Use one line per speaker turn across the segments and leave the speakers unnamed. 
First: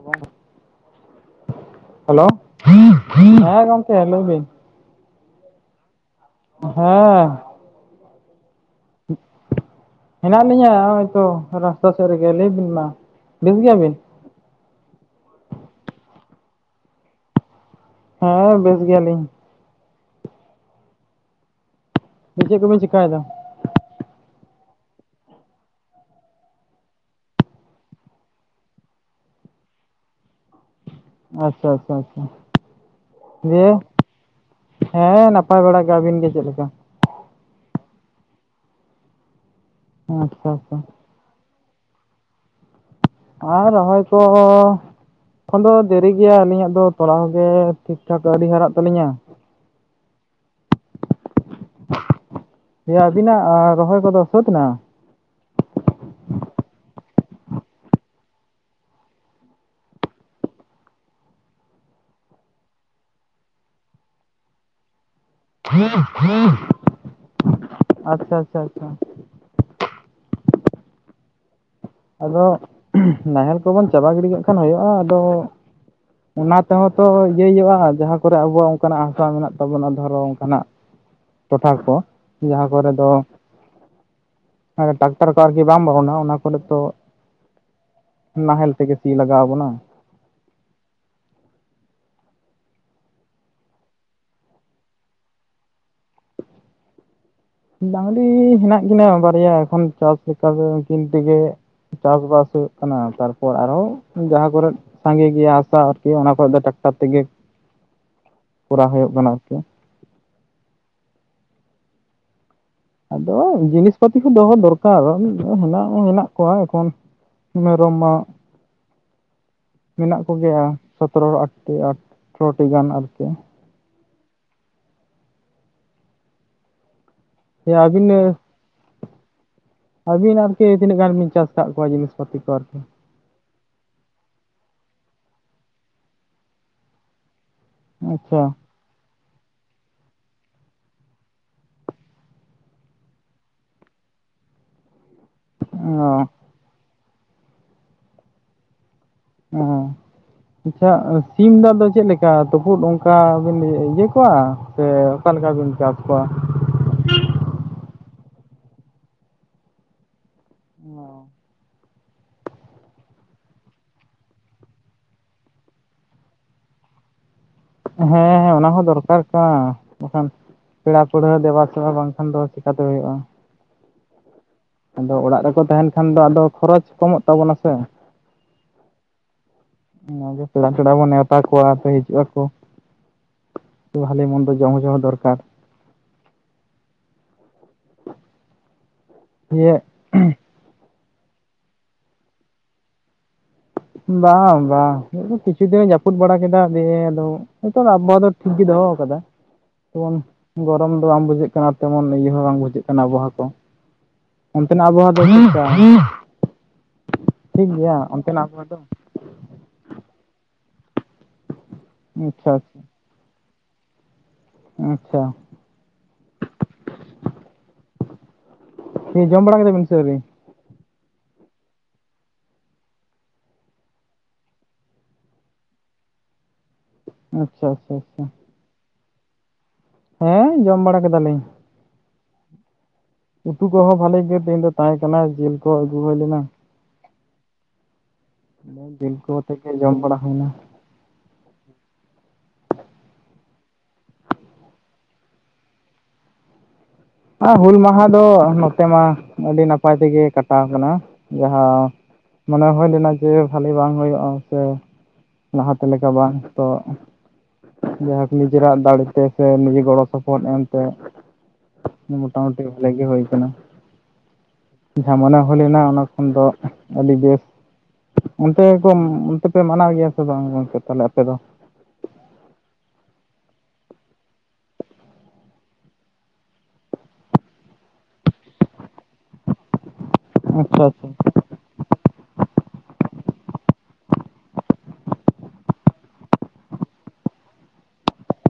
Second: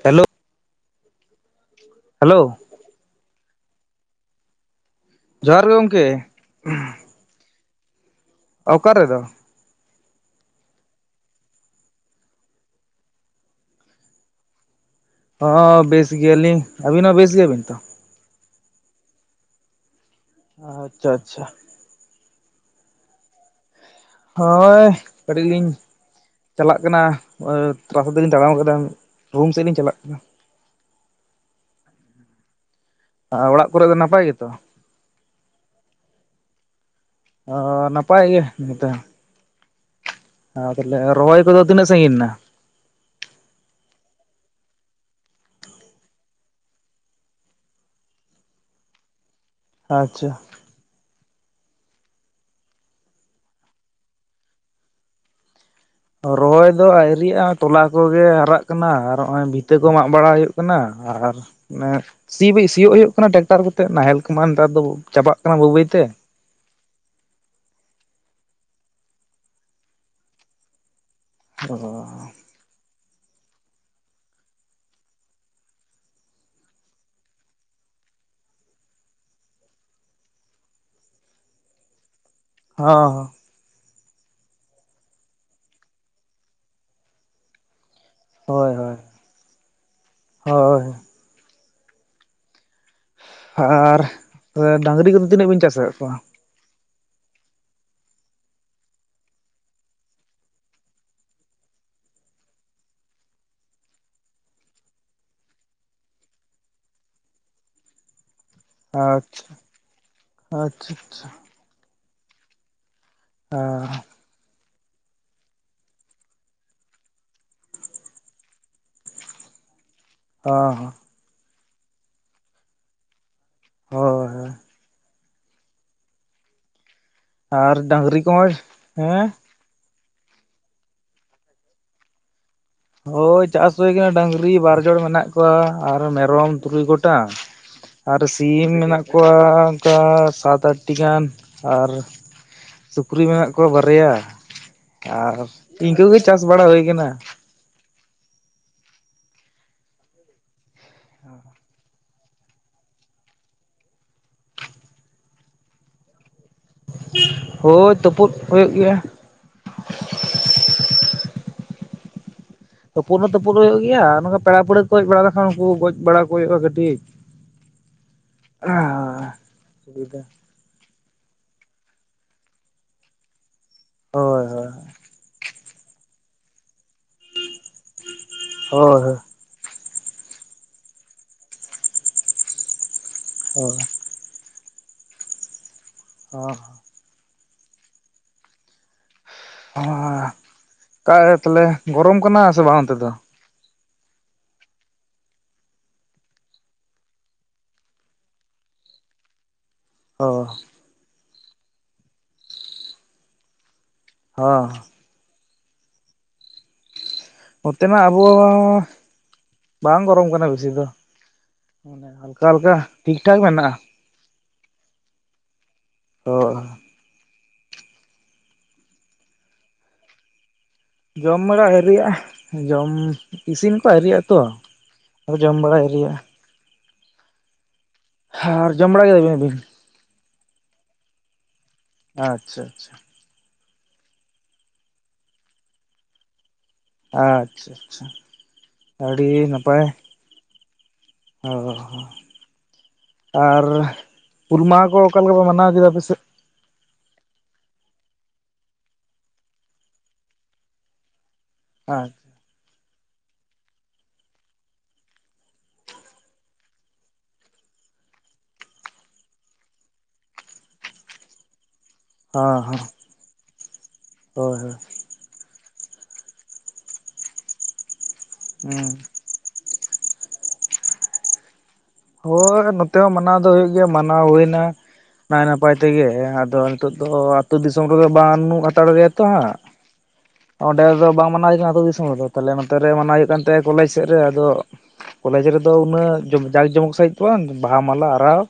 Hello
hello ᱦᱮᱸ ᱜᱚᱢᱠᱮ ᱞᱟᱹᱭ ᱵᱤᱱ
ᱡᱚᱦᱟᱨ ᱜᱮ ᱜᱚᱝᱠᱮ᱾
ᱦᱮᱸ
ᱚᱠᱟ ᱨᱮᱫᱚ
ᱦᱮᱱᱟᱜ ᱞᱤᱧᱟ ᱦᱚᱭᱛᱚ ᱨᱟᱥᱛᱟ ᱥᱮᱫ ᱨᱮᱜᱮ ᱞᱟᱹᱭ ᱵᱤᱱ ᱢᱟ᱾ ᱵᱮᱥ ᱜᱮᱭᱟᱵᱤᱱ?
ᱦᱚᱸ ᱦᱚᱸ ᱵᱮᱥ ᱜᱮᱭᱟᱞᱤᱧ᱾ ᱟᱹᱵᱤᱱ ᱦᱚᱸ ᱵᱮᱥ ᱜᱮᱭᱟᱵᱤᱱ ᱛᱚ?
ᱦᱳᱭ ᱵᱮᱥ ᱜᱮᱭᱟᱞᱤᱧ᱾
ᱟᱪᱪᱷᱟ ᱟᱪᱪᱷᱟ᱾
ᱪᱮᱫ ᱠᱚᱵᱤᱱ ᱪᱮᱠᱟᱭᱮᱫᱟ?
ᱦᱳᱭ ᱠᱟᱹᱴᱤᱡ ᱞᱤᱧ ᱪᱟᱞᱟᱜ ᱠᱟᱱᱟ ᱱᱚᱜᱼᱚᱭ ᱛᱷᱚᱲᱟ ᱥᱟ ᱫᱚᱞᱤᱧ ᱛᱟᱲᱟᱢ ᱟᱠᱟᱫ-ᱟ ᱨᱩᱢ ᱥᱮᱫ ᱞᱤᱧ ᱪᱟᱞᱟᱜ ᱠᱟᱱᱟ᱾
ᱟᱪᱷᱟ ᱟᱪᱷᱟ ᱟᱪᱷᱟ᱾
ᱟᱨ
ᱡᱮ
ᱚᱲᱟᱜ ᱠᱚᱨᱮ ᱫᱚ ᱱᱟᱯᱟᱭ ᱜᱮᱛᱚ
ᱦᱮᱸ ᱱᱟᱯᱟᱭ ᱵᱟᱲᱟ ᱜᱮ᱾ ᱟᱹᱵᱤᱱ ᱜᱮ ᱪᱮᱫᱞᱮᱠᱟ?
ᱟ ᱱᱟᱯᱟᱭ ᱜᱮ ᱱᱤᱛ
ᱟᱪᱪᱷᱟ ᱟᱪᱪᱷᱟ
[unintelligible] ᱨᱚᱦᱚᱭ ᱠᱚᱫᱚ ᱛᱤᱱᱟᱹᱜ ᱥᱟᱺᱜᱤᱧ ᱮᱱᱟ?
ᱟᱸ ᱨᱚᱦᱭ ᱠᱚᱻ ᱮᱠᱷᱚᱱ ᱫᱚ ᱫᱮᱨᱤ ᱜᱮᱭᱟ ᱟᱹᱞᱤᱧᱟᱜ ᱫᱚ ᱛᱚᱲᱟᱣ ᱜᱮ ᱴᱷᱤᱠ ᱴᱷᱟᱠ ᱟᱹᱣᱨᱤ ᱦᱟᱨᱟᱜ ᱛᱟᱹᱟᱞᱤᱧᱟ᱾
ᱟᱪᱪᱷᱟ᱾
ᱦᱮᱸ ᱟᱹᱵᱤᱱᱟᱜ ᱨᱚᱦᱚᱭ ᱠᱚᱫᱚ ᱥᱟᱹᱛ ᱮᱱᱟ?
ᱨᱚᱦᱚᱭ ᱫᱚ ᱟᱹᱭᱨᱤᱭᱟᱜᱼᱟ ᱛᱚᱞᱟ ᱠᱚᱜᱮ ᱦᱟᱨᱟᱜ ᱠᱟᱱᱟ ᱟᱨ ᱱᱚᱜ-ᱚᱭ ᱵᱷᱤᱛᱟᱹ ᱠᱚ ᱢᱟᱜ ᱵᱟᱲᱟ ᱦᱩᱭᱩᱜ ᱠᱟᱱᱟ ᱟᱨ ᱥᱤ ᱵᱤᱫ ᱥᱤᱭᱳᱜ ᱦᱩᱭᱩᱜ ᱠᱟᱱᱟ ᱴᱨᱮᱠᱴᱟᱨ ᱠᱟᱛᱮᱜ ᱱᱟᱦᱮᱞ ᱠᱚᱢᱟ ᱱᱮᱛᱟᱨ ᱫᱚ ᱪᱟᱵᱟᱜ ᱠᱟᱱᱟ ᱵᱟᱹᱭ
[unintelligible]
ᱵᱟᱹᱭᱛᱮ
ᱟᱪᱪᱷᱟ ᱟᱪᱪᱷᱟ ᱟᱪᱪᱷᱟ᱾
ᱚᱦᱚ᱾
ᱟᱫᱚ ᱱᱟᱦᱮᱞ ᱠᱚᱵᱚᱱ ᱪᱟᱵᱟ ᱜᱤᱰᱤ ᱠᱟᱜ ᱠᱷᱟᱱ ᱦᱩᱭᱩᱜᱼᱟ ᱟᱫᱚ ᱚᱱᱟ ᱛᱮᱦᱚᱸ ᱛᱚ ᱤᱭᱟᱹᱭ ᱦᱩᱭᱩᱜᱼᱟ ᱡᱟᱦᱟᱸ ᱠᱚᱨᱮ ᱟᱵᱚᱣᱟᱜ ᱚᱱᱠᱟᱱᱟᱜ ᱦᱟᱥᱟ ᱢᱮᱱᱟᱜ ᱛᱟᱵᱚᱱᱟ ᱫᱷᱚᱨᱚ ᱚᱱᱠᱟᱱᱟᱜ᱾ ᱴᱚᱴᱷᱟ ᱠᱚ᱾ ᱡᱟᱦᱟᱸ ᱠᱚᱨᱮ ᱫᱚ
ᱦᱚᱸ
ᱴᱟᱠᱴᱟᱨ ᱠᱚ ᱟᱨᱠᱤ ᱵᱟᱝ ᱵᱚᱞᱚᱱᱟ ᱚᱱᱟ ᱠᱚᱨᱮ ᱛᱚ, ᱱᱟᱦᱮᱞ
ᱦᱳᱭ
ᱛᱮᱜᱮ
ᱦᱳᱭ
ᱥᱤ ᱞᱟᱜᱟᱣ ᱟᱵᱚᱱᱟ᱾
ᱦᱳᱭ᱾ ᱟᱻᱨ ᱰᱟᱹᱟᱝᱨᱤ ᱠᱚᱫᱚ ᱛᱤᱱᱟᱹᱜ ᱵᱤᱱ ᱪᱟᱥ ᱟᱠᱟᱫ ᱠᱚᱣᱟ?
ᱰᱟᱹᱝᱨᱤ ᱦᱮᱱᱟᱜ ᱠᱤᱱᱟᱹ ᱵᱟᱨᱭᱟ, ᱮᱠᱷᱚᱱ ᱪᱟᱥ ᱞᱮᱠᱟ ᱫᱚ ᱩᱱᱠᱤᱱ ᱛᱮᱜᱮ ᱪᱟᱥᱵᱟᱥ ᱦᱩᱭᱩᱜ ᱠᱟᱱᱟ ᱛᱟᱨᱯᱚᱨ ᱟᱨᱦᱚᱸ ᱡᱟᱦᱟᱸ ᱠᱚᱨᱮ ᱥᱟᱸᱜᱮ ᱜᱮᱭᱟ ᱦᱟᱥᱟ ᱟᱨᱠᱤ ᱚᱱᱟ ᱠᱷᱚᱡ ᱫᱚ ᱴᱟᱠᱴᱟᱨ ᱛᱮᱜᱮ ᱠᱚᱨᱟᱣ ᱦᱩᱭᱩᱜ ᱠᱟᱱᱟ
ᱟᱪᱪᱷᱟ᱾
ᱟᱨᱠᱤ
ᱟᱪᱪᱷᱟ ᱟᱪᱪᱷᱟ ᱟᱪᱪᱷᱟ᱾
ᱟᱫᱚ
ᱟᱪᱪᱷᱟ
ᱡᱤᱱᱤᱥ ᱯᱚᱛ ᱠᱤᱪᱷᱩ ᱫᱚᱦᱚ ᱫᱚᱨᱠᱟᱨ ᱦᱮᱱᱟᱜ ᱦᱚᱸ ᱦᱮᱱᱟᱜ ᱠᱚᱣᱟ ᱮᱠᱷᱚᱱ ᱢᱮᱨᱚᱢᱟ
[inaudible]
ᱢᱮᱱᱟᱜ ᱠᱚᱜᱮᱭᱟ
ᱦᱚᱸ ᱦᱚᱸ
ᱥᱚᱛᱨᱚ ᱟᱴᱴᱤ ᱟᱴᱷᱨᱚᱴᱤ ᱜᱟᱱ ᱟᱨ ᱪᱮᱫ?
ᱦᱳᱭ ᱦᱳᱭ᱾
ᱦᱮᱸ
ᱟᱨ
ᱟᱹᱵᱤᱱ
ᱰᱟᱝᱨᱤ ᱠᱚ ᱢᱚᱡᱽ ᱦᱮᱸ᱾
ᱟᱹᱵᱤᱱ ᱟᱨᱠᱤ ᱛᱤᱱᱟᱹᱜ ᱜᱟᱱ ᱵᱤᱱ ᱪᱟᱥ ᱟᱠᱟᱫ ᱠᱚᱣᱟ ᱡᱤᱱᱤᱥ ᱯᱟᱹᱛᱤ ᱠᱚ ᱟᱨᱠᱤ
ᱦᱳᱭ ᱪᱟᱥ ᱦᱩᱭ ᱟᱠᱟᱱᱟ ᱰᱟᱝᱨᱤ ᱵᱟᱨᱡᱚᱲ ᱢᱮᱱᱟᱜ ᱠᱚᱣᱟ ᱟᱨ ᱢᱮᱨᱚᱢ ᱛᱩᱨᱩᱭ ᱜᱚᱴᱟᱝ᱾ ᱟᱨ
ᱟᱪᱪᱷᱟ
ᱥᱤᱢ ᱢᱮᱱᱟᱜ ᱠᱚᱣᱟ ᱚᱱᱠᱟ ᱥᱟᱛ ᱟᱴᱴᱤ ᱜᱟᱱ ᱟᱨ ᱥᱩᱠᱨᱤ ᱢᱮᱱᱟᱜ ᱠᱚᱣᱟ ᱵᱟᱨᱭᱟ ᱟᱨ
ᱚ
ᱤᱱᱠᱟᱹ ᱜᱮ ᱪᱟᱥ ᱵᱟᱲᱟ ᱦᱩᱭ ᱠᱟᱱᱟ᱾
ᱚᱸ ᱟᱪᱪᱷᱟ ᱥᱤᱢ ᱫᱚ ᱟᱫᱚ ᱪᱮᱫ ᱞᱮᱠᱟ ᱛᱩᱯᱩᱫ ᱚᱱᱠᱟ ᱵᱤᱱ ᱤᱭᱟᱹ ᱠᱚᱣᱟ ᱥᱮ ᱚᱠᱟ ᱞᱮᱠᱟ ᱵᱤᱱ ᱪᱟᱥ ᱠᱚᱣᱟ?
ᱦᱳᱭ ᱛᱩᱯᱩᱫ ᱦᱩᱭᱩᱜ ᱜᱮᱭᱟ᱾
ᱚ᱾
ᱛᱩᱯᱩᱱ ᱦᱚᱸ ᱛᱩᱯᱩᱱ ᱦᱩᱭᱩᱜ ᱜᱮᱭᱟ᱾ ᱱᱚᱠᱟ ᱯᱮᱲᱟ ᱯᱟᱹᱲᱦᱟᱺ ᱠᱚ ᱦᱮᱡ ᱵᱟᱲᱟ ᱞᱮᱱᱠᱷᱟᱱ ᱩᱱᱠᱩ ᱜᱚᱡ ᱵᱟᱲᱟ ᱠᱚ ᱦᱩᱭᱩᱜᱼᱟ ᱠᱟᱹᱴᱤᱡ᱾ [inaudible]
ᱦᱮᱸ ᱦᱮᱸ ᱚᱱᱟ ᱦᱚᱸ ᱫᱚᱨᱠᱟᱨ ᱠᱟᱱ
ᱥᱩᱵᱤᱫᱷᱟ
ᱵᱟᱠᱷᱟᱱ ᱯᱮᱲᱟ ᱯᱟᱹᱲᱦᱟᱺ ᱫᱮᱵᱟᱥᱮᱵᱟ ᱵᱟᱝᱠᱷᱟᱱ ᱫᱚ ᱟᱨ ᱪᱮᱠᱟᱛᱮ ᱦᱩᱭᱩᱜᱼᱟ?
ᱦᱳᱭ ᱦᱳᱭ᱾
ᱟᱫᱚ ᱚᱲᱟᱜ ᱨᱮᱠᱚ ᱛᱟᱦᱮᱱ ᱠᱷᱟᱱ ᱫᱚ ᱟᱫᱚ ᱠᱷᱚᱨᱚᱪ ᱠᱚᱢᱚᱜ ᱛᱟᱵᱚᱱᱟ ᱥᱮ
ᱦᱳᱭ ᱦᱳᱭ᱾
ᱚᱱᱟᱜᱮ ᱯᱮᱲᱟ ᱯᱮᱲᱟ ᱵᱚᱱ ᱱᱮᱣᱛᱟ ᱠᱚᱣᱟ ᱟᱨ ᱠᱚ ᱦᱤᱡᱩᱜ ᱟᱠᱚ᱾
ᱦᱳᱭ᱾
ᱵᱷᱟᱞᱮ ᱢᱚᱱᱫᱚ ᱡᱚᱢ ᱦᱚᱸ ᱡᱚᱢ ᱦᱚᱸ ᱫᱚᱨᱠᱟᱨ᱾
ᱚ [unintelligible]
ᱡᱮ
ᱟᱸ ᱚᱱᱠᱟ ᱜᱮ ᱛᱟᱦᱚᱞᱮ ᱜᱚᱨᱚᱢ ᱠᱟᱱᱟ ᱥᱮ ᱵᱟᱝ ᱚᱱᱛᱮ ᱫᱚ
ᱵᱟᱝ ᱵᱟᱝ ᱢᱤᱫ ᱫᱤᱱ ᱠᱤᱪᱷᱩ ᱫᱤᱱᱮ ᱡᱟᱹᱯᱩᱫ ᱵᱟᱲᱟ ᱠᱮᱫᱟ ᱫᱤᱭᱮ ᱟᱫᱚ ᱱᱤᱛᱚᱝ ᱟᱵᱚᱦᱟᱣᱟ ᱫᱚ ᱴᱷᱤᱠ ᱜᱮ ᱫᱚᱦᱚ ᱟᱠᱟᱫᱟ᱾ ᱡᱮᱢᱚᱱ
ᱚ
ᱜᱚᱨᱚᱢ ᱫᱚ ᱵᱟᱝ ᱵᱩᱡᱷᱟᱹᱜ ᱠᱟᱱᱟ ᱛᱮᱢᱚᱱ ᱤᱭᱟᱹ ᱦᱚᱸ ᱵᱟᱝ ᱵᱩᱡᱷᱟᱹᱜ ᱠᱟᱱᱟ ᱟᱵᱚᱦᱟᱣᱟ ᱠᱚ᱾
ᱦᱚᱸ
ᱚᱱᱛᱮᱱᱟᱜ ᱟᱵᱚᱦᱟᱣᱟ ᱫᱚ ᱪᱮᱫ ᱞᱮᱠᱟ?
ᱚᱱᱛᱮ ᱱᱟᱜ ᱟᱵᱚᱦᱟᱣᱟ ᱚᱸ ᱵᱟᱝ ᱜᱚᱨᱚᱢ ᱠᱟᱱᱟ ᱵᱮᱥᱤ ᱫᱚ ᱢᱟᱱᱮ ᱦᱟᱞᱠᱟ
ᱟᱪᱪᱷᱟ
ᱦᱟᱞᱠᱟ᱾ ᱴᱷᱤᱠ ᱴᱷᱟᱠ ᱢᱮᱱᱟᱜᱼᱟ
ᱟᱪᱷᱟ
ᱦᱳᱭ
ᱡᱚᱢ ᱵᱟᱲᱟ ᱠᱮᱫᱟ ᱵᱤᱱ ᱥᱮ ᱟᱹᱣᱨᱤ
ᱡᱚᱢ ᱵᱟᱲᱟ ᱟᱹᱣᱨᱤ ᱟ, ᱡᱚᱢ, ᱤᱥᱤᱱ ᱠᱚ ᱟᱹᱣᱨᱤᱟᱛᱚ ᱟᱫᱚ ᱡᱚᱢ ᱵᱟᱲᱟ ᱟᱹᱭᱨᱤ ᱭᱟᱜᱼᱟ᱾
ᱟᱪᱪᱷᱟ ᱟᱪᱪᱷᱟ ᱟᱪᱪᱷᱟ
ᱦᱮᱸ ᱟᱨ ᱡᱚᱢ ᱵᱟᱲᱟ ᱠᱮᱫᱟ ᱵᱤᱱ ᱟᱵᱤᱱ?
ᱦᱮᱸ ᱡᱚᱢ ᱵᱟᱲᱟ ᱠᱮᱫᱟᱞᱤᱧ᱾
ᱟᱪᱪᱷᱟ ᱟᱪᱪᱷᱟ
ᱩᱛᱩ ᱠᱚᱦᱚᱸ ᱵᱟᱹᱞᱤ ᱜᱮ ᱛᱮᱦᱮᱧ ᱫᱚ ᱛᱟᱦᱮᱸ ᱠᱟᱱᱟ ᱡᱤᱞ ᱠᱚ ᱟᱹᱜᱩ ᱦᱩᱭ ᱞᱮᱱᱟ᱾
ᱟᱪᱪᱷᱟ ᱟᱪᱪᱷᱟ
ᱡᱤᱞ
ᱟᱹᱰᱤ
ᱠᱩ ᱟᱛᱮ ᱜᱮ ᱡᱚᱢ ᱵᱟᱲᱟ ᱦᱩᱭᱱᱟ᱾
ᱚᱸ ᱟᱨ ᱦᱩᱞ ᱢᱟᱦᱟ ᱠᱚ ᱚᱠᱟ ᱞᱮᱠᱟ ᱠᱚ ᱢᱟᱱᱟᱣ ᱠᱮᱫᱟ ᱟᱯᱮᱥᱮᱫ?
ᱟᱨ ᱦᱩᱞ ᱢᱟᱦᱟ ᱫᱚ ᱱᱚᱛᱮ ᱢᱟ ᱟᱹᱰᱤ ᱱᱟᱯᱟᱭ ᱛᱮᱜᱮ ᱠᱟᱴᱟᱣ ᱠᱟᱱᱟ᱾ ᱡᱟᱦᱟᱸ
ᱦᱮᱸ
ᱢᱚᱱᱮ ᱦᱩᱭ ᱞᱮᱱᱟ ᱡᱮ ᱵᱷᱟᱹᱞᱤ ᱵᱟᱝ ᱦᱩᱭᱩᱜᱼᱟ, ᱡᱮᱻ ᱞᱟᱦᱟᱛᱮ ᱞᱮᱠᱟ ᱵᱟᱝ ᱛᱚ ᱡᱟᱭᱦᱳᱠ ᱱᱤᱡᱮᱨᱟᱜ ᱫᱟᱲᱮᱛᱮ ᱥᱮ ᱱᱤᱡᱮ ᱜᱚᱲᱚ ᱥᱚᱯᱚᱦᱚᱫ ᱮᱢᱛᱮ ᱢᱳᱚᱴᱟᱢᱩᱴᱤ
ᱦᱮᱸ
ᱵᱷᱟᱞᱮ ᱜᱮ ᱦᱩᱭ ᱠᱟᱱᱟ
ᱦᱳᱭ ᱦᱳᱭ
ᱡᱟᱦᱟᱸ ᱢᱚᱱᱮ ᱦᱩᱭ ᱞᱮᱱᱟ ᱚᱱᱟ ᱠᱷᱚᱱ ᱫᱚ, ᱟᱹᱰᱤ ᱵᱮᱥ, ᱚᱱᱛᱮ
ᱦᱩᱸ
ᱠᱷᱚᱱ ᱚᱱᱛᱮ ᱯᱮ ᱢᱟᱱᱟᱣ ᱜᱮᱭᱟ ᱥᱮ ᱵᱟᱝ ᱜᱚᱝᱠᱮ ᱛᱟᱞᱮ ᱟᱯᱮ ᱫᱚ
ᱦᱳᱭ ᱱᱚᱛᱮ ᱦᱚᱸ ᱢᱟᱱᱟᱣ ᱫᱚ ᱦᱩᱭᱩᱜ ᱜᱮᱭᱟ, ᱢᱟᱱᱟᱣ ᱦᱩᱭ ᱮᱱᱟ ᱱᱟᱭ ᱱᱟᱯᱟᱭ ᱛᱮᱜᱮ, ᱟᱫᱚ ᱱᱤᱛᱚᱜ ᱫᱚ ᱟᱛᱳ ᱫᱤᱥᱚᱢ ᱨᱮᱫᱚ ᱵᱟᱱᱩᱜ ᱦᱟᱛᱟᱲ ᱜᱮᱭᱟ ᱛᱚᱦᱟᱸᱜ ᱚᱸᱰᱮ
ᱟᱪᱪᱷᱟ ᱟᱪᱪᱷᱟ
ᱫᱚ ᱵᱟᱝ ᱢᱟᱱᱟᱣ ᱦᱩᱭ ᱠᱟᱱᱟ ᱟᱹᱛᱩ ᱫᱤᱥᱚᱢ ᱨᱮᱫᱚ ᱛᱟᱦᱚᱞᱮ ᱱᱚᱛᱮ ᱨᱮ ᱢᱟᱱᱟᱣ ᱦᱩᱭᱩᱜ ᱠᱟᱱ ᱛᱟᱦᱮ ᱠᱚᱞᱮᱡᱽ ᱥᱮᱫ ᱨᱮ ᱟᱫᱚᱻ ᱠᱚᱞᱮᱡᱽ ᱨᱮᱫᱚ ᱩᱱᱟᱹᱜ ᱡᱩ ᱡᱟᱸᱠ ᱡᱚᱢᱚᱠᱟᱭ ᱠᱷᱚᱱ ᱵᱟᱦᱟ ᱢᱟᱞᱟ ᱟᱨᱟᱣ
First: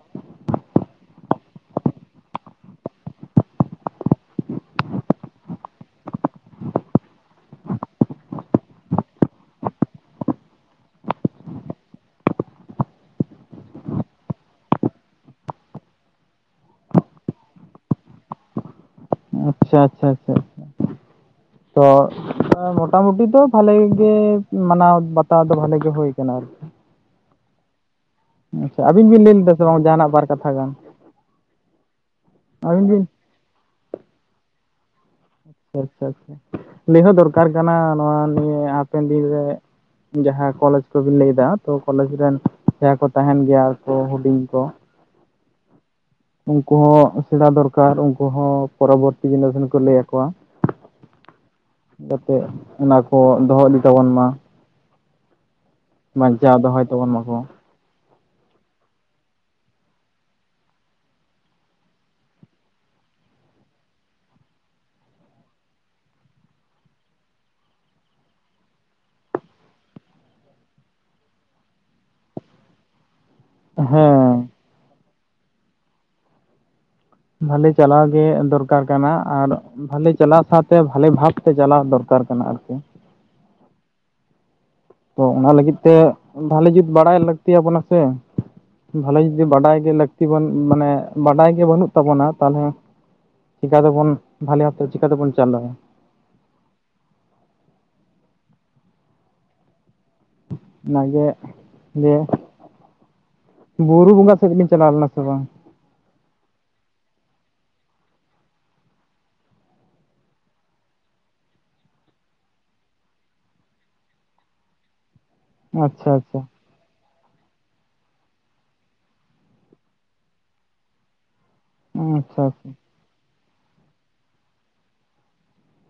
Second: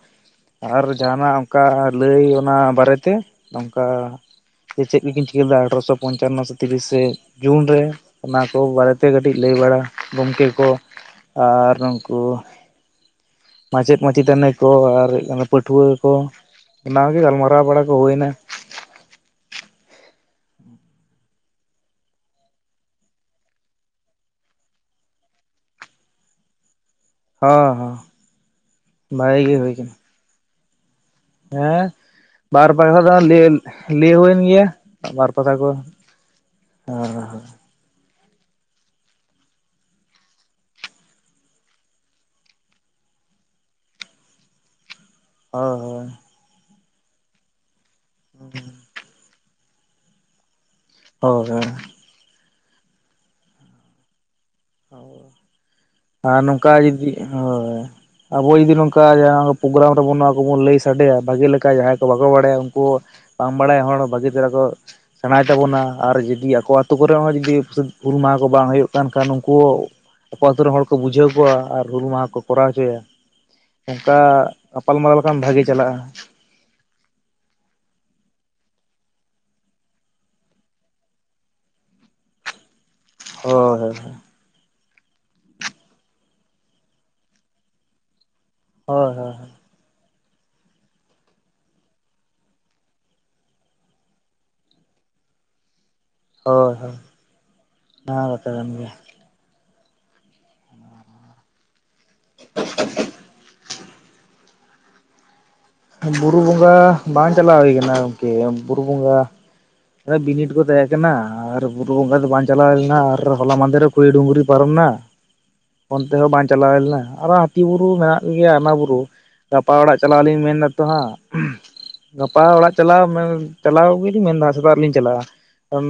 ᱟᱨ ᱡᱟᱦᱟᱱᱟᱜ ᱚᱱᱠᱟ ᱞᱟᱹᱭ ᱚᱱᱟ ᱵᱟᱨᱮᱛᱮ ᱱᱚᱝᱠᱟᱻ ᱪᱮᱫ ᱠᱤᱱ ᱪᱤᱠᱟᱹ ᱞᱮᱫᱟ ᱟᱴᱷᱨᱚᱥᱚ ᱯᱚᱧᱪᱟᱱᱚ ᱛᱤᱨᱤᱥᱮᱻᱡᱩᱱ ᱨᱮ ᱚᱱᱟ ᱠᱚ ᱵᱟᱨᱮᱛᱮ ᱠᱟᱹᱴᱤᱡ ᱞᱟᱹᱭ ᱵᱟᱲᱟ ᱜᱚᱝᱠᱮ ᱠᱚ, ᱟᱨ ᱩᱱᱠᱩ ᱢᱟᱪᱮᱫ - ᱢᱟᱪᱮᱛᱟᱹᱱᱤ ᱠᱚ ᱟᱨ ᱯᱟᱹᱴᱷᱩᱣᱟᱹ ᱠᱚ, ᱚᱱᱟᱜᱮ ᱜᱟᱞᱢᱟᱨᱟᱣ ᱵᱟᱲᱟ ᱠᱚ ᱦᱩᱭᱱᱟ
ᱟᱪᱷᱟ, ᱟᱪᱷᱟ, ᱟᱪᱷᱟ ᱛᱚ ᱢᱚᱴᱟᱢᱩᱴᱤ ᱫᱚ ᱵᱷᱟᱞᱮ ᱜᱮ ᱢᱟᱱᱟᱣ ᱵᱟᱛᱟᱣ ᱫᱚ ᱵᱟᱷᱟᱞᱮ ᱜᱮ ᱦᱳᱭ ᱠᱟᱱᱟ ᱟᱨᱠᱤ
ᱦᱟ ᱦᱟᱸ
ᱟᱪᱷᱟ ᱟᱹᱵᱤᱱ ᱵᱤᱱ ᱞᱟᱹᱭ ᱞᱮᱫᱟ ᱥᱮ ᱵᱟᱝ ᱡᱟᱦᱟᱱᱟᱜ ᱵᱟᱨ ᱠᱟᱛᱷᱟ ᱜᱟᱱ
ᱦᱮᱸ ᱵᱟᱨ
ᱟᱹᱵᱤᱱ
ᱠᱟᱛᱷᱟ
ᱵᱤᱱ
ᱫᱚ ᱞᱟᱹᱭ ᱦᱩᱭᱮᱱ ᱜᱮᱭᱟ ᱵᱟᱨ ᱠᱟᱛᱷᱟ ᱠᱚ
ᱟᱪᱪᱷᱟ, ᱟᱪᱪᱷᱟ
ᱦᱳᱭ
ᱞᱟᱹᱭᱦᱚᱸ ᱫᱚᱨᱠᱟᱨ ᱠᱟᱱᱟ ᱱᱚᱣᱟ ᱱᱤᱭᱟᱹ ᱦᱟᱯᱮᱱ ᱫᱤᱱᱨᱮ ᱡᱟᱦᱟᱸ ᱠᱚᱞᱮᱡᱽ ᱠᱚᱵᱤᱱ ᱞᱟᱹᱭ ᱮᱫᱟ, ᱛᱚ ᱠᱚᱞᱮᱡᱽ ᱨᱮᱱ ᱡᱟᱦᱟᱸᱭ ᱠᱚ ᱛᱟᱦᱮᱱ ᱜᱮᱭᱟ ᱟᱨ ᱠᱚ ᱦᱩᱰᱤᱧ ᱠᱚ
ᱦᱚ ᱦᱳᱭ
ᱩᱱᱠᱩ ᱦᱚᱸ ᱥᱮᱬᱟ ᱫᱚᱨᱠᱟᱨ, ᱩᱱᱠᱩ ᱦᱚᱸ ᱯᱚᱨᱚᱵᱯᱩᱨᱛᱤ ᱤᱱᱟᱹᱠᱦᱟᱱ ᱠᱚ ᱞᱟᱹᱭ ᱟᱠᱚᱣᱟ
ᱦᱚᱭ ᱦᱚᱭ
ᱡᱟᱛᱮ, ᱚᱱᱟ ᱠᱚ ᱫᱚᱦᱚ ᱤᱫᱤ ᱛᱟᱵᱚᱱ ᱢᱟ
ᱟᱨ
ᱵᱟᱧᱪᱟᱣ
ᱱᱚᱝᱠᱟ
ᱫᱚᱦᱚᱭ
ᱡᱩᱫᱤ,
ᱛᱟᱵᱚᱱ ᱢᱟᱠᱚ
ᱦᱳᱭ ᱟᱵᱚ ᱡᱩᱫᱤ ᱱᱚᱝᱠᱟ ᱡᱟᱦᱟᱸᱻ ᱯᱨᱳᱜᱨᱟᱢ ᱨᱮᱵ ᱱᱚᱣᱟ ᱠᱚᱵᱚᱱ ᱞᱟᱹᱭ ᱥᱟᱰᱮᱭᱟ ᱵᱷᱟᱜᱤ ᱞᱮᱠᱟ ᱡᱟᱦᱟᱸᱭ ᱠᱚ ᱵᱟᱠᱚ ᱵᱟᱲᱟᱭᱟ ᱩᱱᱠᱩ ᱵᱟᱝ ᱵᱟᱲᱟᱭᱟᱱ ᱦᱚᱲ ᱵᱷᱟᱹᱜᱤ ᱪᱮᱦᱨᱟ ᱠᱚ ᱥᱮᱬᱟᱭ ᱛᱟᱵᱚᱱᱟ ᱟᱨ ᱡᱩᱫᱤ ᱟᱠᱚ ᱟᱛᱳ ᱠᱚᱨᱮ ᱦᱚᱸ ᱡᱩᱫᱤᱫ ᱜᱩᱨᱩ ᱢᱟᱦᱟ ᱠᱚ ᱵᱟᱝ ᱦᱩᱭᱩᱜ ᱠᱟᱱ ᱠᱷᱟᱱ ᱠᱚ ᱟᱠᱚ ᱟᱛᱳᱨᱮᱱ ᱦᱚᱲ ᱠᱚ ᱵᱩᱡᱷᱟᱹᱣ ᱠᱚᱣᱟ ᱟᱨ ᱦᱩᱞ ᱢᱟᱦᱟ ᱠᱚ ᱠᱚᱨᱟᱣ ᱦᱚᱪᱚᱭᱟ ᱚᱱᱠᱟᱻ
ᱦᱮᱸ
ᱜᱟᱯᱟᱞᱢᱟᱨᱟᱣ ᱞᱮᱠᱷᱟᱱ ᱵᱷᱟᱜᱤ ᱪᱟᱞᱟᱜᱼᱟ
ᱵᱷᱟᱹᱞᱮ ᱪᱟᱞᱟᱣ ᱜᱮ ᱫᱚᱨᱠᱟᱨ ᱠᱟᱱᱟ ᱟᱨ ᱵᱷᱟᱞᱮ ᱪᱟᱞᱟᱜ ᱥᱟᱶᱛᱮ, ᱵᱷᱟᱞᱮ ᱵᱷᱟᱵᱽᱛᱮ ᱪᱟᱞᱟᱣ ᱫᱚᱨᱠᱟᱨ ᱠᱟᱱᱟ ᱟᱨᱠᱤ
ᱦᱳᱭ ᱦᱚᱭ ᱦᱚᱭ
ᱛᱚ ᱚᱱᱟ ᱞᱟᱹᱜᱤᱫ ᱛᱮ, ᱵᱷᱟᱹᱞᱤ ᱡᱩᱛ ᱵᱟᱲᱟᱭ ᱞᱟᱹᱠᱛᱤᱤᱭᱟᱵᱚᱱᱟ ᱥᱮ
ᱦᱳᱭ
ᱵᱷᱟᱞᱮ
ᱦᱳᱭ
ᱡᱩᱫᱤ ᱵᱟᱰᱟᱭ ᱜᱮ ᱞᱟᱹᱠᱛᱤ ᱢᱟᱱᱮ, ᱵᱟᱰᱟᱭ ᱜᱮ ᱵᱟᱹᱱᱩᱜ ᱛᱟᱵᱚᱱᱟ ᱛᱟᱦᱞᱮ ᱪᱮᱠᱟᱛᱮᱵᱚᱱ, ᱵᱷᱟᱞᱮ ᱵᱷᱟᱯᱛᱮ ᱪᱮᱠᱟᱛᱮᱵᱚᱱ ᱪᱟᱞᱟᱣᱟ
ᱦᱳᱭ ᱦᱳᱭ ᱱᱚᱣᱟ ᱠᱟᱛᱷᱟ ᱠᱟᱱ ᱜᱮᱭᱟ
ᱚᱱᱟ ᱜᱮ [unintelligible]
[inaudible]
ᱵᱩᱨᱩ ᱵᱚᱸᱜᱟ ᱥᱮᱫ ᱵᱤᱱ ᱪᱟᱞᱟᱣ ᱞᱮᱱᱟ ᱥᱮ ᱵᱟᱝ?
ᱵᱩᱨᱩ ᱵᱚᱸᱜᱟ ᱵᱟᱝ, ᱪᱟᱞᱟᱣ ᱦᱩᱭ ᱠᱟᱱᱟ ᱜᱚᱝᱠᱮ, ᱵᱩᱨᱩ ᱵᱚᱸᱜᱟ ᱵᱤᱱᱤᱰ ᱠᱚ ᱛᱟᱦᱮᱸ ᱠᱟᱱᱟ ᱟᱨ ᱵᱩᱨᱩ ᱵᱚᱝᱜᱟ ᱫᱚ ᱵᱟᱝ ᱪᱟᱞᱟᱣ ᱞᱮᱱᱟ ᱟᱨ ᱦᱚᱞᱟ ᱢᱟᱦᱫᱮ ᱨᱮ ᱠᱩᱲᱤ ᱰᱩᱝᱨᱤ ᱯᱟᱨᱚᱢᱱᱟ
ᱟᱪᱪᱷᱟ
ᱚᱱᱛᱮᱦᱚᱸ
ᱟᱪᱪᱷᱟ
ᱵᱟᱝ ᱪᱟᱞᱟᱣ ᱦᱩᱭᱞᱮᱱᱟ ᱟᱨᱚ ᱦᱟᱹᱛᱤ ᱵᱩᱨᱩ ᱢᱮᱱᱟᱜ ᱜᱮᱭᱟ ᱚᱱᱟ ᱵᱩᱨᱩ, ᱜᱟᱯᱟ ᱚᱲᱟᱜ ᱪᱟᱞᱟᱣ ᱞᱤᱧ ᱢᱮᱱ ᱫᱟ ᱛᱚ ᱦᱟᱸᱜ ᱜᱟᱯᱟ
ᱟᱪᱪᱷᱟ
ᱚᱲᱟᱜ ᱪᱟᱞᱟᱣ ᱢᱮᱱ ᱪᱟᱞᱟᱣ ᱜᱮᱞᱤᱧ ᱢᱮᱱᱫᱟ ᱥᱮᱛᱟᱜ ᱨᱮ ᱞᱤᱧ ᱪᱟᱞᱟᱜᱼᱟ ᱠᱟᱨᱚᱱ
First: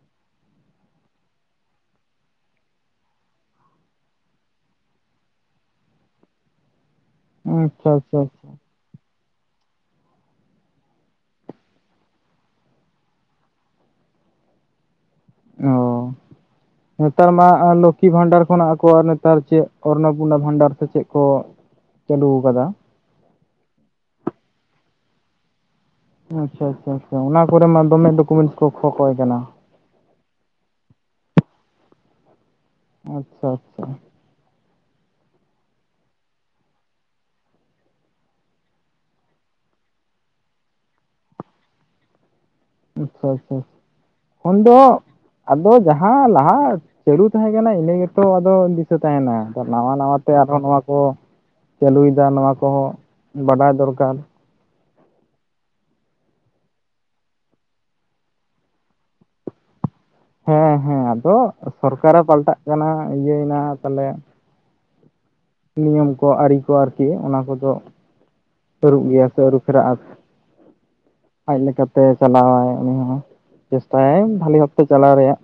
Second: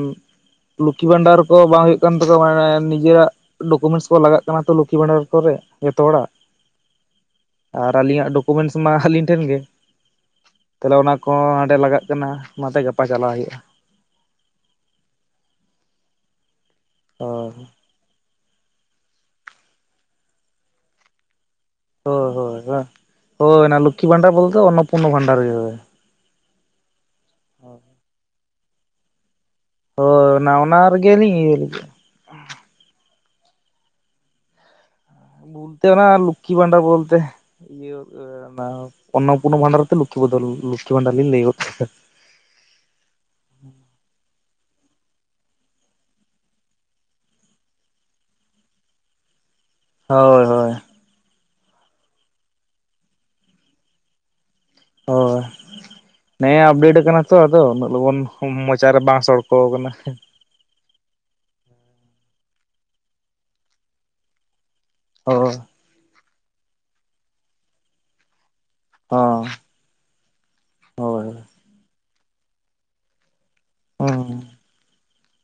ᱞᱚᱠᱷᱤ ᱵᱷᱟᱱᱰᱟᱨ ᱠᱚ ᱵᱟᱝ ᱦᱩᱭᱩᱜ ᱠᱟᱱ ᱛᱟᱠᱚᱣᱟ ᱢᱟᱱᱮ ᱱᱤᱡᱮᱨᱟᱜ ᱰᱚᱠᱩᱢᱮᱱᱴᱥ ᱠᱚ ᱞᱟᱜᱟᱜ ᱠᱟᱱᱟ ᱛᱚ ᱞᱩᱠᱷᱤ ᱵᱷᱟᱱᱰᱟᱨ ᱠᱚᱨᱮ ᱡᱚᱛᱚ ᱦᱚᱲᱟᱜ
ᱟᱪᱪᱷᱟ
ᱟᱨ
ᱟᱪᱪᱷᱟ
ᱟᱹᱞᱤᱧᱟᱜ
ᱟᱪᱪᱷᱟ
ᱰᱚᱠᱩᱢᱮᱱᱴᱥ ᱢᱟ ᱟᱹᱞᱤᱧ ᱴᱷᱮᱱ ᱜᱮ ᱛᱟᱦᱚᱞᱮ ᱚᱱᱟ ᱠᱚᱦᱚᱸ ᱦᱟᱸᱰᱮ ᱞᱟᱜᱟᱜ ᱠᱟᱱᱟ ᱚᱱᱟᱛᱮ ᱜᱟᱯᱟ ᱪᱟᱞᱟᱣ ᱦᱩᱭᱩᱜ-ᱟ
ᱚ ᱱᱮᱛᱟᱨ ᱢᱟ ᱮ ᱞᱚ ᱠᱷᱤ ᱵᱷᱟᱱᱰᱟᱨ ᱠᱷᱚᱱᱟᱜ ᱟᱠᱚᱣᱟᱜ ᱱᱮᱛᱟᱨ ᱪᱮᱫ ᱚᱨᱱᱚᱯᱩᱮᱱᱟ ᱵᱷᱟᱱᱰᱟᱨ ᱥᱮ ᱪᱮᱫ ᱠᱚ ᱪᱟᱹᱞᱩ
ᱦᱳᱭ ᱦᱳᱭ
ᱟᱠᱟᱫᱟ
ᱦᱚᱭ ᱦᱳᱭ ᱚᱱᱟ ᱞᱩᱠᱷᱤ ᱵᱷᱟᱱᱰᱟᱨ ᱵᱚᱞᱛᱮ ᱚᱱᱱᱚᱯᱚᱱᱚ ᱵᱷᱟᱱᱰᱟᱨ ᱜᱮ ᱦᱳᱭ
ᱟᱪᱪᱷᱟ ᱟᱪᱪᱷᱟ ᱟᱪᱪᱷᱟ ᱚᱱᱟ ᱠᱚᱨᱮ ᱢᱟ ᱫᱚᱢᱮ ᱰᱚᱠᱩᱢᱮᱱᱴᱥ ᱠᱚ ᱠᱷᱚᱠᱚᱭ ᱠᱟᱱᱟ
ᱦᱳᱭ ᱚᱱᱟ ᱚᱱᱟ ᱨᱮᱜᱮᱞᱤᱧ ᱤᱭᱟ. ᱞᱟ. ᱜᱤᱫ
ᱟᱪᱪᱷᱟ ᱟᱪᱪᱷᱟ
ᱛᱮ ᱱᱚᱣᱟ ᱞᱩᱠᱷᱤ ᱵᱷᱟᱱᱰᱟ ᱵᱚᱞᱛᱮ, ᱚᱱᱱᱚᱯᱩᱱᱱᱚ ᱵᱷᱟᱱᱰᱟᱨ ᱛᱮ ᱞᱩᱠᱷᱤ ᱵᱚᱫᱚᱞ ᱞᱩᱠᱷᱤ ᱵᱷᱟᱱᱰᱟᱨ ᱞᱤᱧ ᱞᱟᱹᱭ
ᱟᱪᱪᱷᱟ ᱟᱪᱪᱷᱟ ᱠᱷᱚᱱ-ᱫᱚᱜ ᱟᱫᱚ ᱡᱟᱦᱟᱸ ᱞᱟᱦᱟ ᱪᱟᱹᱞᱩ ᱛᱟᱦᱮᱸ ᱠᱟᱱᱟ ᱤᱱᱟᱹ ᱜᱮᱛᱚ ᱟᱫᱚ ᱫᱤᱥᱟᱹ ᱛᱟᱦᱮᱱᱟ ᱱᱟᱣᱟ ᱱᱟᱣᱟ ᱛᱮ
ᱦᱳᱭ
ᱟᱨᱦᱚᱸ
ᱦᱳᱭ
ᱱᱚᱣᱟ ᱠᱚ ᱪᱟᱹᱞᱩᱭᱮᱫᱟ ᱱᱚᱣᱟ ᱠᱚᱦᱚᱸ ᱵᱟᱰᱟᱭ ᱫᱚᱨᱠᱟᱨ
ᱦᱳᱭ ᱦᱮᱸ ᱟᱯᱰᱮᱴ ᱟᱠᱟᱱᱟ ᱛᱚ ᱟᱫᱚ ᱩᱱᱟᱹᱜ ᱞᱚᱜᱚᱱ ᱢᱚᱪᱟ ᱨᱮ ᱵᱟᱝ ᱥᱚᱲᱠᱚᱣ ᱠᱟᱱᱟ
ᱦᱮᱸ ᱦᱮᱸ ᱟᱫᱚ ᱥᱚᱨᱠᱟᱨᱮ ᱯᱟᱞᱴᱟᱜ ᱠᱟᱱᱟ ᱤᱭᱟᱹᱭᱱᱟ ᱛᱟᱞᱮ
ᱚ [unintelligible]
ᱱᱤᱭᱚᱢ ᱠᱚ ᱟᱹᱨᱤ ᱠᱚ ᱟᱨᱠᱤ ᱚᱱᱟ ᱠᱚᱫᱚ ᱟᱹᱨᱩᱜ ᱜᱮᱭᱟ ᱥᱮ
ᱦᱚᱸ
ᱟᱹᱨᱩᱜ
ᱦᱳᱭ
[unintelligible] ᱟᱡ ᱞᱮᱠᱟ ᱛᱮ ᱪᱟᱞᱟᱣᱟᱭ ᱩᱱᱤ ᱦᱚᱸ ᱪᱮᱥᱴᱟᱭᱟᱺᱡ
ᱦᱩᱸ
ᱵᱷᱟᱞᱮ ᱵᱷᱟᱵᱛᱮ ᱪᱟᱞᱟᱣ ᱨᱮᱭᱟᱜ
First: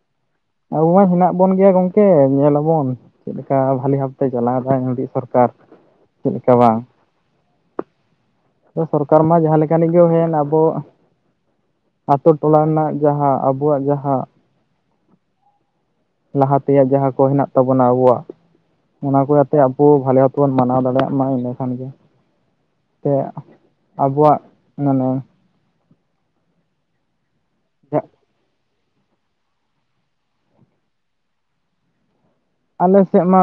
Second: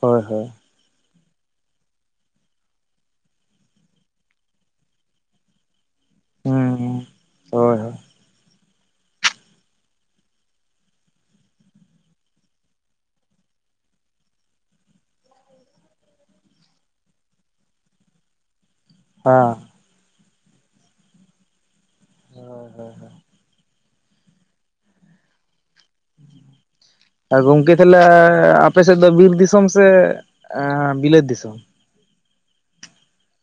ᱦᱳᱭ ᱦᱳᱭ
ᱟᱵᱚ ᱢᱟ ᱦᱮᱱᱟᱜ ᱵᱚᱱ ᱜᱮᱭᱟ ᱜᱚᱝᱠᱮ ᱧᱮᱞᱟᱵᱚᱱ ᱪᱮᱫ ᱞᱮᱠᱟ ᱵᱷᱟᱞᱤ ᱵᱷᱟᱯᱛᱮ ᱪᱟᱞᱟᱣ ᱫᱟ ᱱᱩᱭᱴᱤᱡ ᱥᱚᱨᱠᱟᱨ ᱪᱮᱫ ᱞᱮᱠᱟ
ᱦᱩᱸ
ᱵᱟᱝ
ᱦᱳᱭ ᱦᱳᱭ ᱦᱮᱸ
ᱥᱚᱨᱠᱟᱨ ᱢᱟ ᱡᱟᱦᱟᱸ ᱞᱮᱠᱟᱱᱤᱜ ᱜᱮ ᱦᱩᱭᱮᱱ ᱟᱫᱚ ᱟᱛᱳ ᱴᱚᱞᱟ ᱨᱮᱱᱟᱜ ᱡᱟᱦᱟᱸ ᱟᱵᱚᱣᱟᱜ ᱡᱟᱦᱟᱸ ᱞᱟᱦᱟ ᱛᱮᱭᱟᱜ ᱡᱟᱦᱟᱸ ᱠᱚ ᱦᱮᱱᱟᱜ ᱛᱟᱵᱚᱱᱟ ᱟᱵᱚᱣᱟᱜ ᱚᱱᱟ ᱠᱚ ᱟᱛᱮ [unintelligible] ᱢᱟᱱᱟᱣ ᱫᱟᱲᱮᱭᱟᱜ ᱢᱟ ᱤᱱᱟᱹ ᱠᱷᱟᱱ ᱜᱮ
ᱦᱳᱭ ᱦᱳᱭ
ᱥᱮ ᱟᱵᱚᱣᱟᱜ ᱢᱟᱱᱮ
ᱜᱚᱝᱠᱮ ᱛᱟᱦᱚᱞᱮ ᱟᱯᱮ ᱥᱮᱫ ᱫᱚ ᱵᱤᱨ ᱫᱤᱥᱟᱹᱢ ᱥᱮ ᱵᱤᱞᱟᱹᱛ ᱫᱤᱥᱟᱹᱢ
ᱟᱞᱮ ᱥᱮᱫ ᱢᱟ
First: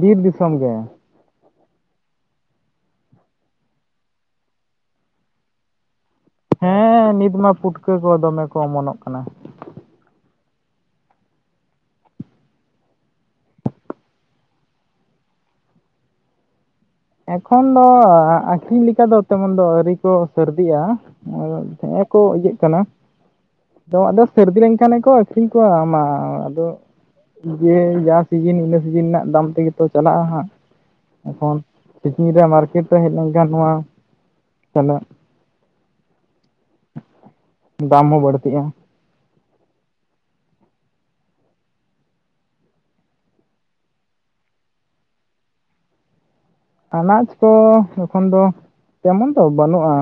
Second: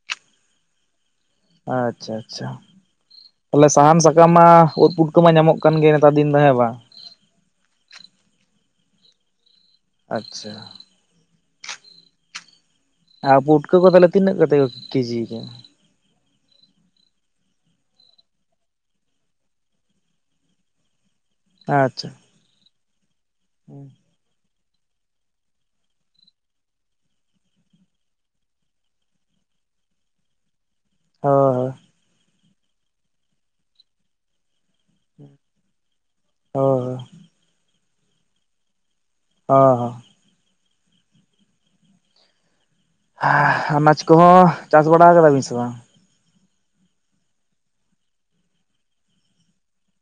ᱵᱤᱨ ᱫᱤᱥᱟᱹᱢ ᱜᱮ
ᱟᱪᱪᱷᱟ ᱟᱪᱪᱷᱟ ᱛᱟᱞᱮ ᱥᱟᱦᱟᱱ ᱥᱟᱠᱟᱢ ᱢᱟ ᱩᱫ ᱯᱩᱴᱠᱟᱹ ᱢᱟ ᱧᱟᱢᱚᱜ ᱠᱟᱱ ᱜᱮ [unintelligible] ᱱᱮᱛᱟᱨ ᱫᱤᱱ ᱫᱚ ᱵᱟᱝ
ᱦᱮᱸ ᱱᱤᱛ ᱢᱟ ᱯᱩᱴᱠᱟᱹ ᱠᱚ ᱫᱚᱢᱮ ᱠᱚ ᱚᱢᱚᱱᱚᱜ ᱠᱟᱱᱟ
ᱟᱪᱪᱷᱟ ᱟᱨ ᱯᱩᱴᱠᱟᱹ ᱠᱚᱫᱚ ᱛᱟᱦᱚᱞᱮ ᱛᱤᱱᱟᱹᱜ ᱠᱟᱛᱮᱜ ᱠᱚ ᱠᱮᱡᱤ ᱫᱟ
ᱮᱠᱷᱚᱱ ᱫᱚ ᱟᱠᱷᱨᱤᱧ ᱞᱮᱠᱟ ᱫᱚ ᱛᱮᱢᱚᱱ ᱫᱚ ᱟᱹᱨᱤ ᱠᱚ ᱥᱟᱹᱨᱫᱤᱜ-ᱟ ᱟ ᱦᱮᱸ
ᱟᱪᱪᱷᱟ
ᱠᱚ ᱤᱭᱟᱹᱜ ᱠᱟᱱᱟ
ᱦᱳᱭ
ᱟᱫᱚᱢᱟᱜ ᱫᱚ᱾ ᱥᱟᱹᱨᱫᱤ ᱞᱮᱱᱠᱷᱟᱱ ᱜᱮᱠᱚ ᱟᱹᱠᱷᱨᱤᱧ ᱠᱚᱣᱟ ᱢᱟ ᱟᱫᱚ ᱡᱮ ᱡᱟ ᱥᱤᱡᱤᱱ ᱤᱱᱟᱹ ᱥᱤᱡᱤᱱ ᱨᱮᱱᱟᱜ ᱫᱟᱢ ᱛᱮᱜᱮᱛᱚ ᱪᱟᱞᱟᱜᱼᱟ ᱦᱟᱸᱜ᱾ ᱮᱠᱷᱚᱱ
ᱦᱳᱭ
ᱛᱤᱠᱤᱱ ᱨᱮ ᱢᱟᱨᱠᱮᱴ ᱨᱮ ᱦᱮᱡ ᱞᱮᱱᱠᱷᱟᱱ ᱱᱚᱣᱟ ᱪᱟᱞᱟᱜ
[unintelligible]
ᱫᱟᱢ ᱦᱚᱸ ᱵᱟᱹᱲᱛᱤᱜ-ᱟ
[unintelligible] [unintelligible] ᱱᱟᱡᱽ ᱠᱚᱦᱚᱸ ᱪᱟᱥ ᱵᱟᱲᱟ ᱟᱠᱟᱫᱟ ᱵᱤᱱ ᱥᱮ ᱵᱟᱝ
ᱟᱱᱟᱡᱽ ᱠᱚ ᱮᱠᱷᱚᱱ ᱫᱚ ᱛᱮᱢᱚᱱ ᱫᱚ ᱵᱟᱹᱱᱩᱜ-ᱟ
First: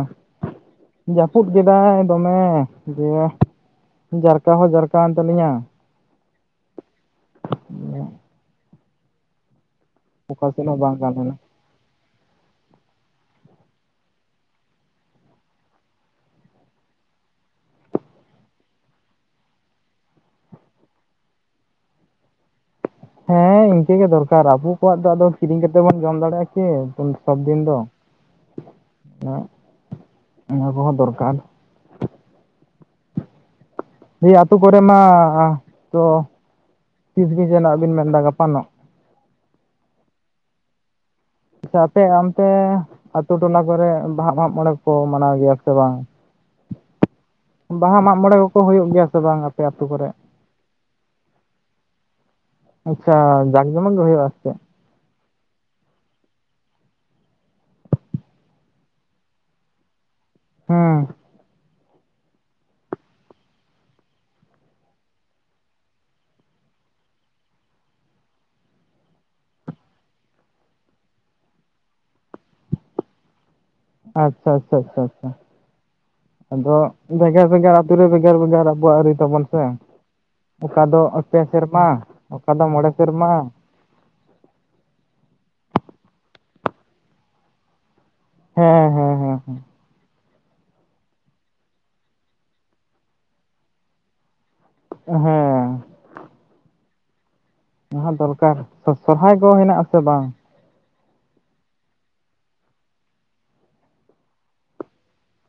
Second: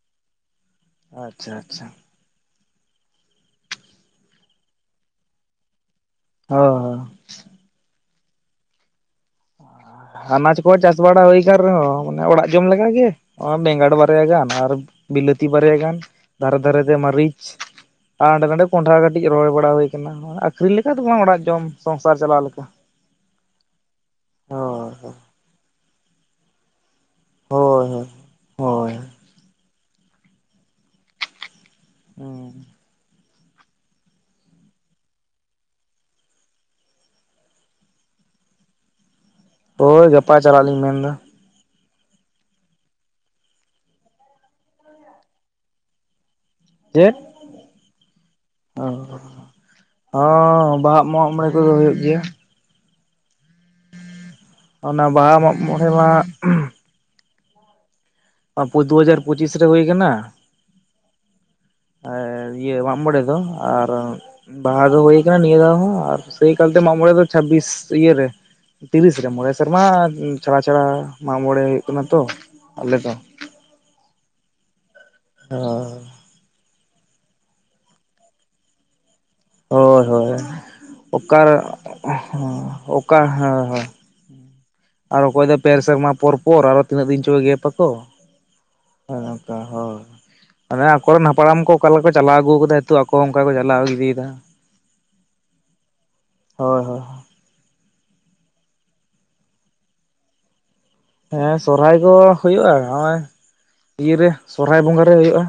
ᱡᱟᱹᱯᱩᱫ
ᱟᱪᱪᱷᱟ ᱟᱪᱪᱷᱟ
ᱠᱮᱫᱟᱭ ᱫᱚᱢᱮ ᱫᱤᱭᱮ ᱡᱟᱨᱠᱟᱣ ᱦᱚᱸ ᱡᱟᱨᱠᱟᱣᱮᱱ ᱛᱟᱞᱤᱧᱟᱹ
ᱦ [unintelligible]
[unintelligible] ᱚᱠᱟ
ᱦᱟᱱᱟᱡ
ᱥᱮᱫ
ᱠᱚ
ᱦᱚᱸ ᱵᱟᱝ
ᱪᱟᱥ
ᱜᱟᱱ
ᱵᱟᱲᱟ
ᱞᱮᱱᱟ
ᱦᱩᱭ [unintelligible] ᱨᱮᱦᱚᱸ ᱢᱟᱱᱮ ᱚᱲᱟᱜ ᱡᱚᱢ ᱞᱮᱠᱟᱜ ᱜᱮ ᱵᱮᱸᱜᱟᱲ ᱵᱟᱨᱭᱟ ᱜᱟᱱ ᱟᱨ ᱵᱤᱞᱟᱹᱛᱤ ᱵᱟᱨᱭᱟ ᱜᱟᱱ ᱫᱷᱟᱨᱮ ᱫᱷᱟᱨᱮ ᱛᱮ ᱢᱟᱹᱨᱤᱪ ᱟᱨ ᱦᱟᱸᱰᱮ ᱱᱟᱰᱮ ᱠᱚᱸᱰᱷᱟ ᱠᱟᱹᱴᱤᱡ ᱨᱚᱦᱚᱭ ᱵᱟᱲᱟ ᱦᱩᱭ ᱠᱟᱱᱟ ᱟᱹᱷᱨᱤᱧ ᱞᱮᱠᱟ ᱫᱚ ᱵᱟᱝ ᱚᱲᱟᱜ ᱡᱚᱢ ᱥᱚᱝᱥᱟᱨ ᱪᱟᱞᱟᱣ ᱞᱮᱠᱟ᱾
ᱦᱮᱸ ᱤᱱᱠᱟᱹ ᱜᱮ ᱫᱚᱨᱠᱟᱨ ᱟᱵᱚ ᱠᱚᱣᱟᱜ ᱫᱚ
ᱦᱳᱭ
ᱟᱫᱚ ᱠᱤᱨᱤᱧ ᱠᱟᱛᱮ ᱵᱚᱱ ᱡᱚᱢ ᱫᱟᱲᱮᱭᱟᱜᱼᱟ ᱠᱤ᱾ ᱥᱚᱵ ᱫᱤᱱ ᱫᱚ
ᱦᱳᱭ ᱦᱳᱭ ᱦᱳᱭ
ᱚᱱᱟ ᱠᱚᱦᱚᱸ ᱫᱚᱨᱠᱟᱨ
ᱚᱸ
ᱫᱤᱭᱮ ᱟᱹᱛᱩᱳ ᱠᱚᱨᱮ ᱢᱟ ᱛᱚ ᱛᱤᱥᱜᱮ ᱡᱮᱱᱚᱱᱟᱜ [unintelligible] ᱵᱤᱱ ᱢᱮᱱᱮᱫᱫᱟ ᱜᱟᱯᱟᱱᱚᱜ
ᱦᱳᱭ ᱜᱟᱯᱟ ᱪᱟᱞᱟᱜ ᱞᱤᱧ ᱢᱮᱱ ᱮᱫᱟ᱾
ᱟᱪᱪᱷᱟ ᱟᱯᱮ ᱚᱱᱛᱮ ᱟᱛᱤ ᱴᱚᱞᱟ ᱠᱚᱨᱮ ᱵᱟᱦᱟ ᱢᱟᱜ ᱢᱚᱬᱮ ᱠᱚ ᱢᱟᱱᱟᱣ ᱜᱮᱭᱟ ᱥᱮ ᱵᱟᱝ
ᱪᱮᱛ?
ᱵᱟᱦᱟ ᱢᱟᱜ ᱢᱚᱬᱮ ᱠᱚᱠᱚ
ᱚ
ᱦᱩᱭᱩᱜ ᱜᱮᱭᱟ ᱥᱮ ᱵᱟᱝ ᱟᱯᱮ ᱟᱛᱳ ᱠᱚᱨᱮ?
ᱦᱚᱸ ᱵᱟᱦᱟᱜ ᱢᱟᱜ ᱢᱚᱬᱮ ᱠᱚᱫᱚ ᱦᱩᱭᱩᱜ ᱜᱮᱭᱟ᱾
ᱟᱪᱪᱷᱟ ᱡᱟᱸᱠᱡᱚᱢᱚᱠ ᱜᱮ ᱦᱩᱭᱩᱜ ᱟ ᱥᱮ?
ᱚᱱᱟ ᱵᱟᱦᱟ ᱢᱟᱜ ᱢᱚᱬᱮ ᱢᱟ ᱫᱩᱦᱟᱡᱟᱨ ᱯᱚᱸᱪᱤᱥ ᱨᱮ ᱦᱳ ᱟᱠᱟᱱᱟ᱾
ᱦᱩᱸ
ᱤᱭᱟᱹ ᱢᱟᱜ ᱢᱚᱲᱮ ᱫᱚ ᱟᱨ ᱵᱟᱦᱟ ᱫᱚ ᱦᱩᱭ ᱟᱠᱟᱱᱟ ᱱᱤᱭᱟᱹ ᱫᱷᱟᱣ ᱦᱚᱸ ᱟᱨ ᱥᱮᱭ ᱠᱟᱞᱛᱮ ᱢᱟᱢᱚᱬᱮ ᱫᱚ ᱪᱷᱟᱵᱤᱥ ᱤᱭ ᱨᱮ ᱛᱤᱨᱤᱥ ᱨᱮ ᱢᱚᱬᱮ ᱥᱮᱨᱢᱟ ᱪᱷᱟᱲᱟ ᱪᱷᱟᱲᱟ ᱢᱟᱜ ᱢᱚᱬᱮ ᱦᱩᱭᱩᱜ ᱠᱟᱱᱟ ᱛᱚ ᱟᱞᱮ ᱫᱚ
ᱟᱪᱪᱷᱟ ᱟᱪᱪᱷᱟ ᱟᱪᱪᱷᱟ ᱟᱪᱪᱷᱟ
ᱚ [unintelligible]
ᱟᱫᱚ ᱵᱷᱮᱜᱟᱨ ᱵᱷᱮᱜᱟᱨ ᱟᱛᱩ ᱨᱮ ᱵᱷᱮᱜᱟᱨ ᱵᱷᱮᱜᱟᱨ ᱟᱵᱚᱣᱟᱜ ᱟᱹᱨᱤ ᱛᱟᱵᱚᱱ ᱥᱮ
ᱦᱳᱭ ᱦᱳᱭ
ᱚᱠᱟ ᱫᱚ ᱯᱮ
ᱚᱠᱟ
ᱥᱮᱨᱢᱟ ᱚᱠᱟ ᱫᱚ ᱢᱚᱬᱮ
ᱚᱠᱟ
ᱥᱮᱨᱢᱟ
ᱦᱮᱸ ᱦᱮᱸ ᱟᱨ ᱚᱠᱚᱭ ᱫᱚ ᱯᱮ ᱥᱮᱨᱢᱟ ᱯᱚᱨ ᱯᱚᱨ ᱟᱨᱚ ᱛᱤᱱᱟᱹᱜ ᱫᱤᱱ ᱪᱚ ᱜᱮᱯ ᱟᱠᱚ
ᱦᱮᱸ ᱦᱮᱸ ᱦᱮᱸ
ᱱᱚᱠᱟ ᱦᱚᱲ ᱢᱟᱱᱮ ᱟᱠᱚᱨᱮᱱ ᱦᱟᱯᱲᱟᱢ ᱠᱚ ᱚᱠᱟ ᱞᱮᱠᱟ ᱠᱚ ᱪᱟᱞᱟᱣ ᱟᱹᱜᱩ ᱟᱠᱟᱫᱟᱛᱩ ᱟᱠᱚ ᱚᱱᱠᱟ ᱠᱚ ᱪᱟᱞᱟᱣ ᱤᱫᱤᱭᱮᱫᱟ
ᱦᱮᱸ
ᱦᱳᱭ ᱦᱳᱭ
ᱚᱱᱟ ᱫᱚᱨᱠᱟᱨ ᱥᱚᱨᱦᱟᱭ ᱠᱚ ᱦᱮᱱᱟᱜ ᱟᱥᱮ ᱵᱟᱝ?
ᱦᱮᱸ ᱥᱚᱨᱦᱟᱭ ᱠᱚ ᱦᱩᱭᱩᱜᱼᱟ᱾ ᱱᱚᱜᱚᱭ ᱤᱭᱮ ᱥᱚᱨᱦᱟᱭ ᱵᱚᱸᱜᱟ ᱨᱮ ᱦᱩᱭᱩᱜᱼᱟ᱾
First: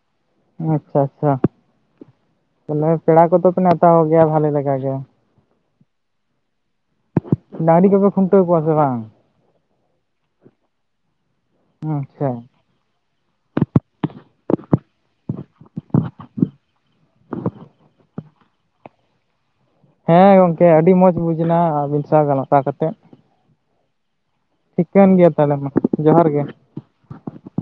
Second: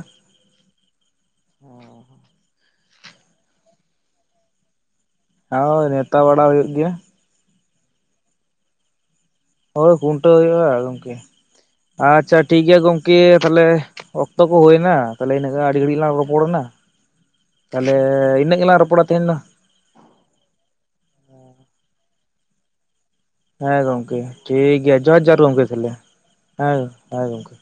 ᱟᱪᱪᱷᱟ ᱟᱪᱪᱷᱟ ᱛᱟᱦᱚᱞᱮ ᱯᱮᱲᱟ ᱠᱚᱫᱚ ᱯᱮ ᱱᱮᱶᱛᱟ ᱜᱮᱭᱟ ᱵᱷᱟᱞᱤ ᱞᱮᱠᱟ ᱜᱮ?
ᱦᱳᱭ ᱱᱮᱶᱛᱟ ᱵᱟᱲᱟ ᱦᱩᱭᱩᱜ ᱜᱮᱭᱟ᱾
ᱰᱟᱝᱨᱤ ᱠᱚᱯᱮ ᱠᱷᱩᱱᱴᱟᱹᱣ ᱠᱚᱣᱟ ᱥᱮ ᱵᱟᱝ?
ᱦᱳᱭ ᱠᱷᱩᱱᱴᱟᱹᱣ ᱦᱩᱭᱩᱜᱼᱟ ᱜᱚᱝᱠᱮ ᱟᱪᱪᱷᱟ ᱴᱷᱤᱠ ᱴᱷᱤᱠ ᱜᱮᱭᱟ ᱜᱚᱢᱠᱮ ᱛᱟᱦᱚᱞᱮ ᱚᱠᱛᱚ ᱠᱚ ᱦᱩᱭᱮᱱᱟ ᱛᱟᱦᱚᱞᱮ ᱤᱱᱟᱹᱜᱟᱱ ᱟᱹᱰᱤ ᱜᱷᱟᱹᱲᱤᱡ ᱞᱟᱝ ᱨᱚᱯᱚᱲᱮᱱᱟ ᱛᱟᱦᱚᱞᱮ ᱤᱱᱟᱹᱜ ᱜᱮᱞᱟᱝ ᱨᱚᱯᱚᱲᱟ ᱛᱟᱦᱮᱱᱟ᱾
ᱦᱮᱸ ᱜᱚᱝᱠᱮ ᱟᱹᱰᱤ ᱢᱚᱸᱡᱽ ᱵᱩᱡᱽ ᱮᱱᱟ ᱟᱹᱵᱤᱱ ᱥᱟᱶ ᱜᱟᱟᱞᱛᱟᱟᱣ ᱠᱟᱛᱮᱫ
ᱦᱮᱸ ᱜᱚᱢᱠᱮ ᱴᱷᱤᱠ ᱜᱮᱭᱟ
ᱴᱷᱤᱠᱟᱹᱱ
ᱡᱚᱦᱟᱨ ᱡᱚᱦᱟᱨ
ᱛᱟᱦᱚᱞᱮ
ᱜᱚᱢᱠᱮ
ᱢᱟ
ᱛᱟᱦᱮ
ᱡᱚᱦᱟᱨ ᱜᱮ
ᱦᱮᱸ ᱦᱮᱸ ᱜᱚᱢᱠᱮ᱾